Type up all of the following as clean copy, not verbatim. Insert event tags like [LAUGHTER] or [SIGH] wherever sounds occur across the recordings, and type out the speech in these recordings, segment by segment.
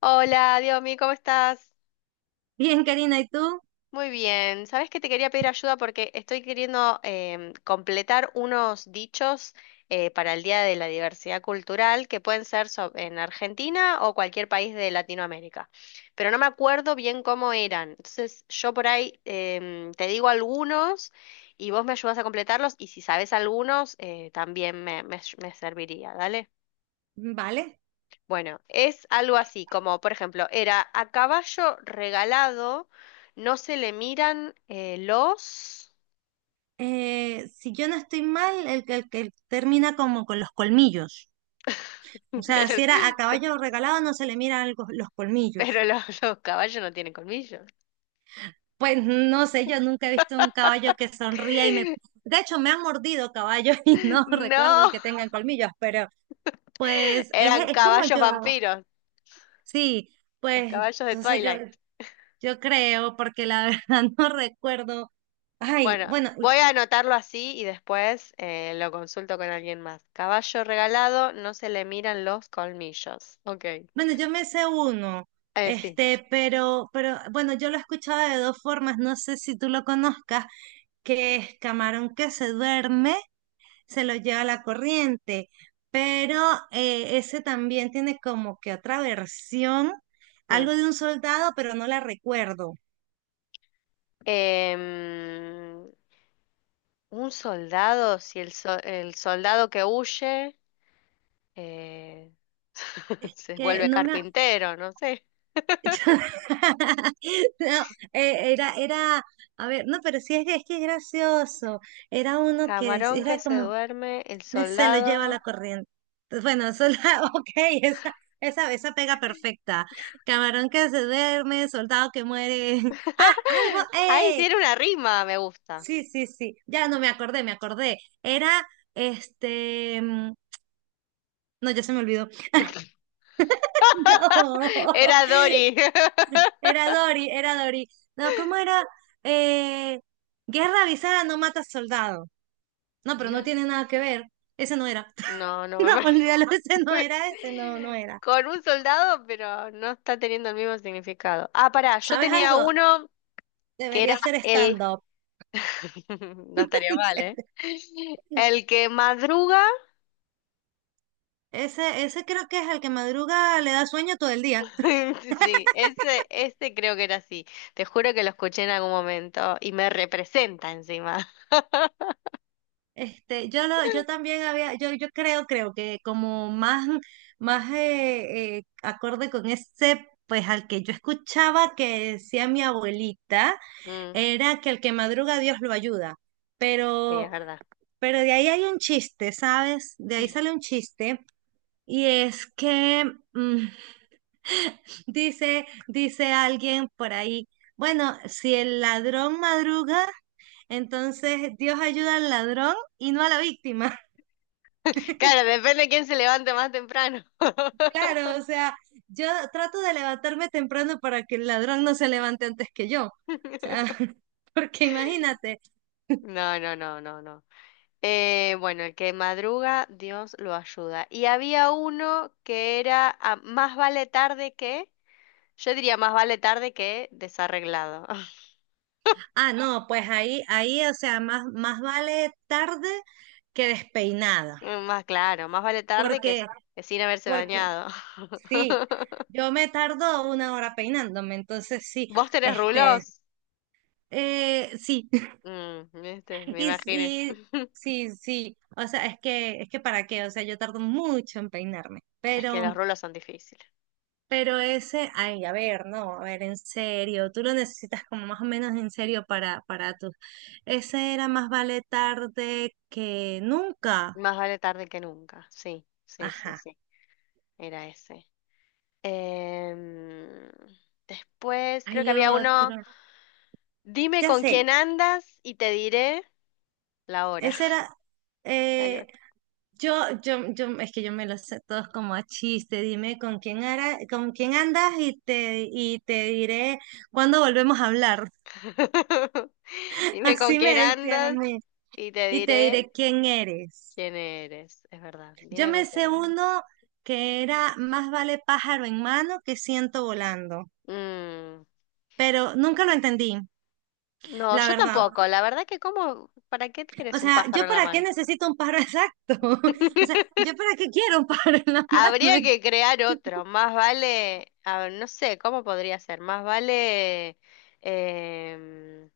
Hola, Diomi, ¿cómo estás? Bien, Karina, ¿y tú? Muy bien. Sabes que te quería pedir ayuda porque estoy queriendo completar unos dichos para el Día de la Diversidad Cultural que pueden ser en Argentina o cualquier país de Latinoamérica. Pero no me acuerdo bien cómo eran. Entonces, yo por ahí te digo algunos y vos me ayudas a completarlos, y si sabes algunos también me serviría. Dale. Vale. Bueno, es algo así, como por ejemplo, era: a caballo regalado, no se le miran los… Si yo no estoy mal, el que termina como con los colmillos. [LAUGHS] O sea, pero, si era a caballo regalado, no se le miran los colmillos. pero los caballos no tienen colmillos. Pues no sé, yo nunca he visto un caballo que sonría y me... De hecho, me han mordido caballos [LAUGHS] y no recuerdo No, que tengan colmillos, pero pues eran es como caballos yo. vampiros, Sí, los pues caballos de entonces Twilight. yo creo, porque la [LAUGHS] verdad no recuerdo. Ay, Bueno, bueno, voy a anotarlo así y después lo consulto con alguien más. Caballo regalado, no se le miran los colmillos. Ok. Bueno, yo me sé uno, sí. este, pero bueno, yo lo he escuchado de dos formas, no sé si tú lo conozcas, que es camarón que se duerme, se lo lleva la corriente, pero ese también tiene como que otra versión, Mm. algo de un soldado, pero no la recuerdo, Em, un soldado, si el soldado que huye, eh, [LAUGHS] se que vuelve no me... carpintero, no sé. [LAUGHS] yo- [LAUGHS] No, era, a ver, no, pero sí es, que es gracioso, era uno Camarón que era se como... duerme, el se lo lleva la soldado. corriente. Entonces, bueno, [LAUGHS] eso es la, [LAUGHS] ok, esa, esa pega perfecta. Camarón que se duerme, soldado que muere. [LAUGHS] Ah, algo, [LAUGHS] Ay, eh. tiene una rima, me gusta. Sí, sí, sí. Ya no me acordé, me acordé. Era, este, mm, no, ya se me olvidó. [LAUGHS] No, [LAUGHS] Era Dory. [LAUGHS] era Dory, era Dory. No, ¿cómo era? Eh, guerra avisada no mata soldado. No, pero no Gran- tiene nada que ver. Ese no era. [LAUGHS] No, no No, me… olvídalo, ese no era, ese no, no [LAUGHS] era. Con un soldado, pero no está teniendo el mismo significado. Ah, pará, yo ¿Sabes tenía algo? uno que era Debería ser el… stand-up. [LAUGHS] No estaría [LAUGHS] mal, ¿eh? El que madruga… Ese creo que es el que madruga, le da sueño todo el día. [LAUGHS] Sí, ese creo que era así. Te juro que lo escuché en algún momento y me representa encima. [LAUGHS] Este, yo también había, yo creo, creo que como más, más acorde con ese, pues al que yo escuchaba que decía mi abuelita, Mm, era que el que madruga Dios lo ayuda. sí, es Pero, verdad. pero de ahí hay un chiste, ¿sabes? De ahí sale un [LAUGHS] chiste. Y es que mm, dice alguien por ahí, bueno, si el ladrón madruga, entonces Dios ayuda al ladrón y no a la víctima. [LAUGHS] Claro, depende de quién se levante más temprano. Claro, o sea, yo trato de levantarme temprano para que el ladrón no se levante antes que yo. O sea, [LAUGHS] [LAUGHS] porque imagínate, No, no, no, no, no. Bueno, el que madruga, Dios lo ayuda. Y había uno que era, ah, más vale tarde que… yo diría más vale tarde que desarreglado. [LAUGHS] ah, no, pues o sea, más vale tarde que despeinada. Más claro, más vale tarde que, Porque, que sin haberse porque bañado. [LAUGHS] sí, yo me tardo una hora peinándome, entonces sí, ¿Vos tenés este, rulos? Sí, Mm, viste, me y imaginé. sí, [LAUGHS] sí, sí, o sea, es que para qué, o sea, yo tardo mucho en peinarme, Es que los rulos son difíciles. pero ese, ay, a ver, no, a ver, en serio, tú lo necesitas como más o menos en serio para tus, ese era más vale tarde que nunca, Más vale tarde que nunca. Sí, sí, sí, ajá, sí. Era ese. Em, después creo que hay había otro, uno. Dime ya con sé, quién andas y te diré la hora. ese [LAUGHS] era, Nada que eh, ver. Yo, es que yo me los sé todos como a chiste, dime con quién andas y y te diré cuándo volvemos a hablar. [LAUGHS] Dime con Así me quién decían a andas mí. y te Y te diré diré quién eres. quién eres. Es verdad. Yo Dime con me quién sé andas. uno que era más vale pájaro en mano que ciento volando, Mm. pero nunca lo entendí, No, la yo verdad. tampoco. La verdad que, como, ¿para qué O quieres un sea, pájaro ¿yo en la para qué mano? necesito un pájaro [LAUGHS] exacto? O sea, ¿yo para qué quiero un pájaro en la Habría mano? que crear otro: más vale, a no sé, ¿cómo podría ser? Más vale, em,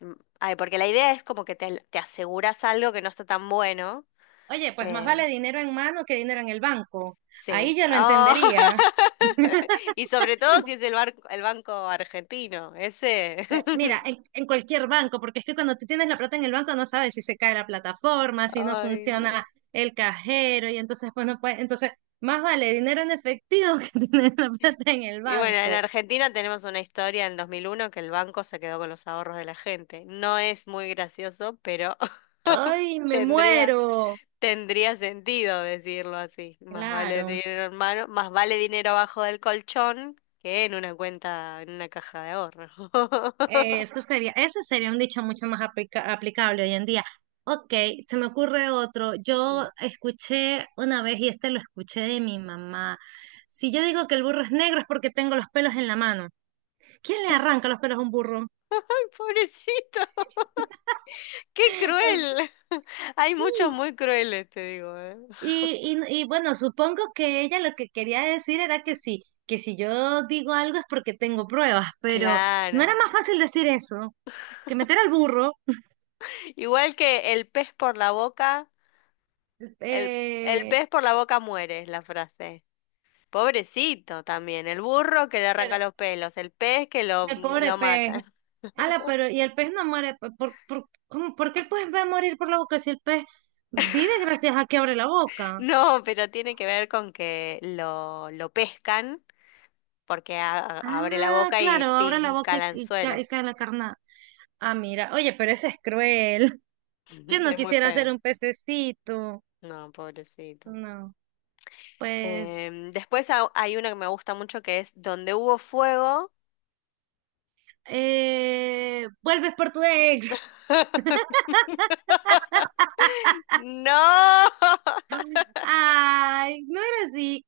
ay, porque la idea es como que te aseguras algo que no está tan bueno. Oye, pues más eh, vale dinero en mano que dinero en el banco. sí. Ahí yo lo Oh. entendería. [LAUGHS] Y sobre todo si es el barco, el banco argentino, ese. Mira, [LAUGHS] en cualquier banco, porque es que cuando tú tienes la plata en el banco no sabes si se cae la plataforma, si no Ay, no. funciona el cajero, y entonces bueno, pues no puedes, entonces más vale dinero en efectivo [LAUGHS] que tener la plata en el Y bueno, en banco. Argentina tenemos una historia en 2001 que el banco se quedó con los ahorros de la gente. No es muy gracioso, pero [LAUGHS] ¡Ay, me tendría… muero! Tendría sentido decirlo así. Más vale Claro, dinero en mano, más vale dinero abajo del colchón que en una cuenta, en una caja de ahorro. [LAUGHS] Eso sería, ese sería un dicho mucho más aplicable hoy en día. Ok, se me ocurre otro. Yo Mm. escuché una vez, y este lo escuché de mi mamá. Si yo digo que el burro es negro es porque tengo los pelos en la mano. ¿Quién le arranca los pelos a un burro? Pobrecito, qué Así. cruel. [LAUGHS] Hay Y, muchos muy crueles, te digo, ¿eh? Y bueno, supongo que ella lo que quería decir era que sí, que si yo digo algo es porque tengo pruebas, pero no era Claro. más fácil decir eso que meter al burro. Igual que el pez por la boca, el, el Eh, pez por la boca muere, es la frase. Pobrecito también, el burro que le arranca pero los pelos, el pez que lo, el pobre lo pez. mata. Ala, pero y el pez no muere. ¿ Por qué el pez va a morir por la boca si el pez vive gracias a que abre la boca? No, pero tiene que ver con que lo pescan porque abre la Ah, boca y claro, abre la pica boca el anzuelo. y cae la carnada. Ah, mira, oye, pero ese es cruel. Yo [LAUGHS] no Es muy quisiera ser feo. un pececito. No, pobrecito. No, pues. Después hay una que me gusta mucho, que es: donde hubo fuego… Eh, vuelves por tu ex. [LAUGHS] [LAUGHS] No. Ay, no era así.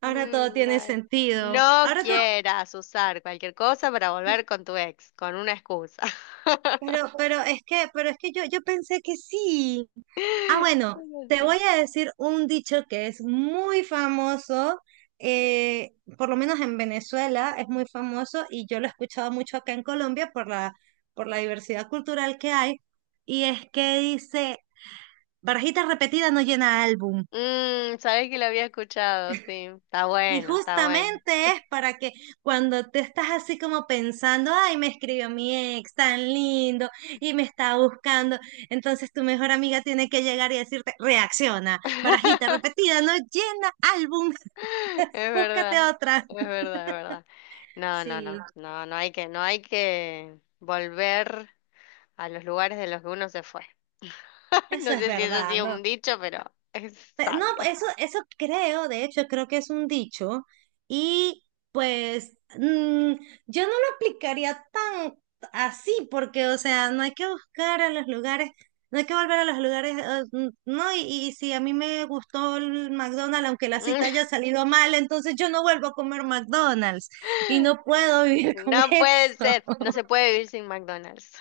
Ahora todo Mm, tiene no, sentido. no Ahora todo. quieras usar cualquier cosa para volver con tu ex, con una excusa. [LAUGHS] Pero, pero es que yo pensé que sí. Ah, bueno, Es te así. voy a decir un dicho que es muy famoso. Eh, por lo menos en Venezuela es muy famoso y yo lo he escuchado mucho acá en Colombia por la diversidad cultural que hay. Y es que dice. Barajita repetida no llena álbum. Mm, sabes que lo había escuchado, sí. Está Y bueno, está bueno. justamente es para que cuando te estás así como pensando, ay, me escribió mi ex tan lindo y me está buscando, entonces tu mejor amiga tiene que llegar y decirte, reacciona, barajita [LAUGHS] repetida no llena álbum, Es [LAUGHS] búscate verdad, otra. es verdad, es verdad. No, no, Sí, no, no, no hay que, no hay que volver a los lugares de los que uno se fue. [LAUGHS] eso No es sé si eso ha verdad, sido ¿no? un dicho, pero es No, sabio. eso creo, de hecho, creo que es un dicho. Y pues mm, yo no lo aplicaría tan así, porque, o sea, no hay que buscar a los lugares, no hay que volver a los lugares, mm, no, y si a mí me gustó el McDonald's, aunque la cita haya [LAUGHS] salido mal, entonces yo no vuelvo a comer McDonald's y no puedo [LAUGHS] vivir con No puede eso. ser, no se puede vivir sin McDonald's,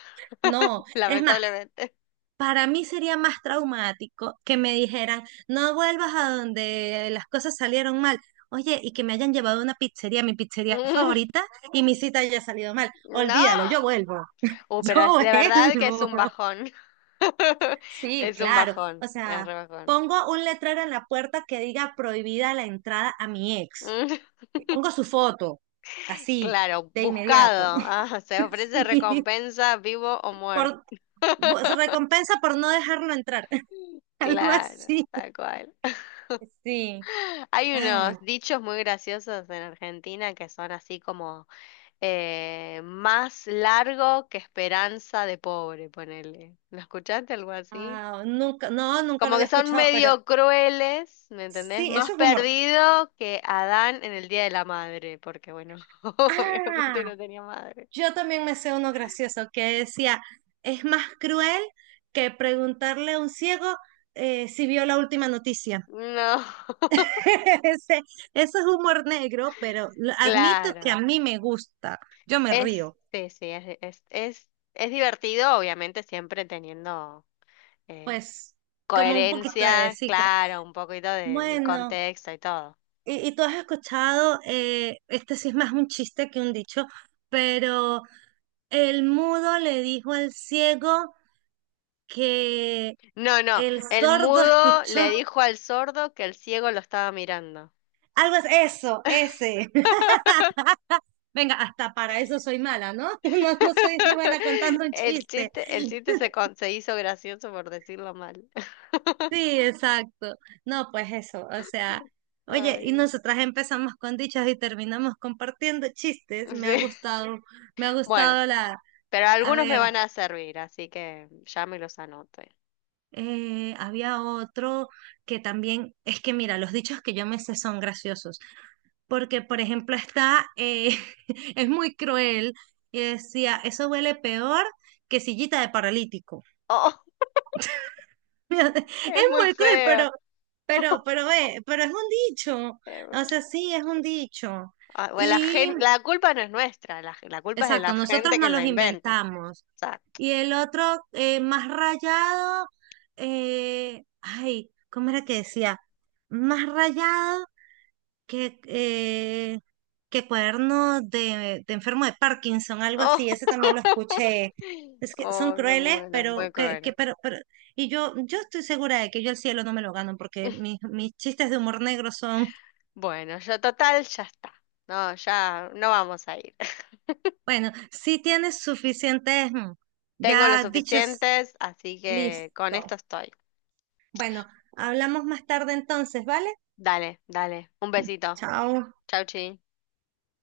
No, [LAUGHS] es más, lamentablemente. para mí sería más traumático que me dijeran, no vuelvas a donde las cosas salieron mal. Oye, y que me hayan llevado a una pizzería, mi pizzería favorita, [LAUGHS] y mi cita haya salido mal. No. Olvídalo, yo vuelvo. [LAUGHS] Yo Pero es de verdad que es vuelvo. un bajón. [LAUGHS] Sí, Es un claro. bajón, O es sea, re bajón. pongo un letrero en la puerta que diga prohibida la entrada a mi ex. Mm. [LAUGHS] Y pongo su foto, así, Claro, de inmediato. buscado. Ah, se [LAUGHS] ofrece Sí. recompensa vivo o Por, muerto. Recompensa por no dejarlo entrar. [LAUGHS] Algo Claro, así. tal cual. Sí. [LAUGHS] Hay Ay, unos dichos muy graciosos en Argentina, que son así como más largo que esperanza de pobre, ponele. ¿Lo escuchaste algo así? ah, nunca, no, nunca lo Como que había son escuchado, pero medio crueles, ¿me entendés? sí, Más eso es humor. perdido que Adán en el Día de la Madre, porque bueno, [LAUGHS] Ah, obviamente no tenía madre. yo también me sé uno gracioso que decía, es más cruel que preguntarle a un ciego si vio la última noticia. No, [LAUGHS] [LAUGHS] Ese, eso es humor negro, pero lo admito que a claro. mí me gusta, yo me Es, río, sí, sí, es divertido, obviamente, siempre teniendo eh, pues como un poquito de coherencia, sí. Claro. claro, un poquito del Bueno. contexto y todo. Y tú has escuchado, este sí es más un chiste que un dicho, pero el mudo le dijo al ciego que No, no, el el sordo mudo le escuchó dijo al sordo que el ciego lo estaba mirando. algo, ese. [LAUGHS] [LAUGHS] Venga, hasta para eso soy mala, ¿no? [LAUGHS] No, no soy ni buena [LAUGHS] contando un chiste. El chiste se, se hizo gracioso por decirlo mal. Sí, exacto. No, pues eso, o sea, [LAUGHS] oye, y Ay, nosotras empezamos con dichos y terminamos compartiendo chistes. Sí. Me ha Bueno, gustado la, pero a algunos me ver. van a servir, así que ya me los anoto. [LAUGHS] Había otro que también, es que mira, los dichos que yo me sé son graciosos, porque por ejemplo está, [LAUGHS] es muy cruel, y decía, eso huele peor que sillita de paralítico. Oh, [LAUGHS] Es es muy muy cruel, feo. pero, pero, ve, pero es un dicho, o Bueno, sea, sí, es un dicho. ah, bueno, Y, la culpa no es nuestra, la culpa es de la exacto, nosotros gente que no la los inventa. O inventamos. sea, Y el otro, más rayado, ay, ¿cómo era que decía? Más rayado que, eh, que cuaderno de enfermo de Parkinson, algo oh. así, ese también lo [LAUGHS] escuché. Es que son Oh, me crueles, muero, es pero muy que, cruel. Pero, y yo estoy segura de que yo el cielo no me lo gano, porque mis chistes de humor negro son, [LAUGHS] Bueno, yo total, ya está. No, ya no vamos a ir. bueno, sí tienes suficientes, mm, Tengo los ya dichos, suficientes, así que con esto listo. estoy. Bueno, hablamos más tarde entonces, ¿vale? Dale, dale. Un besito. Chao. Chau, chi.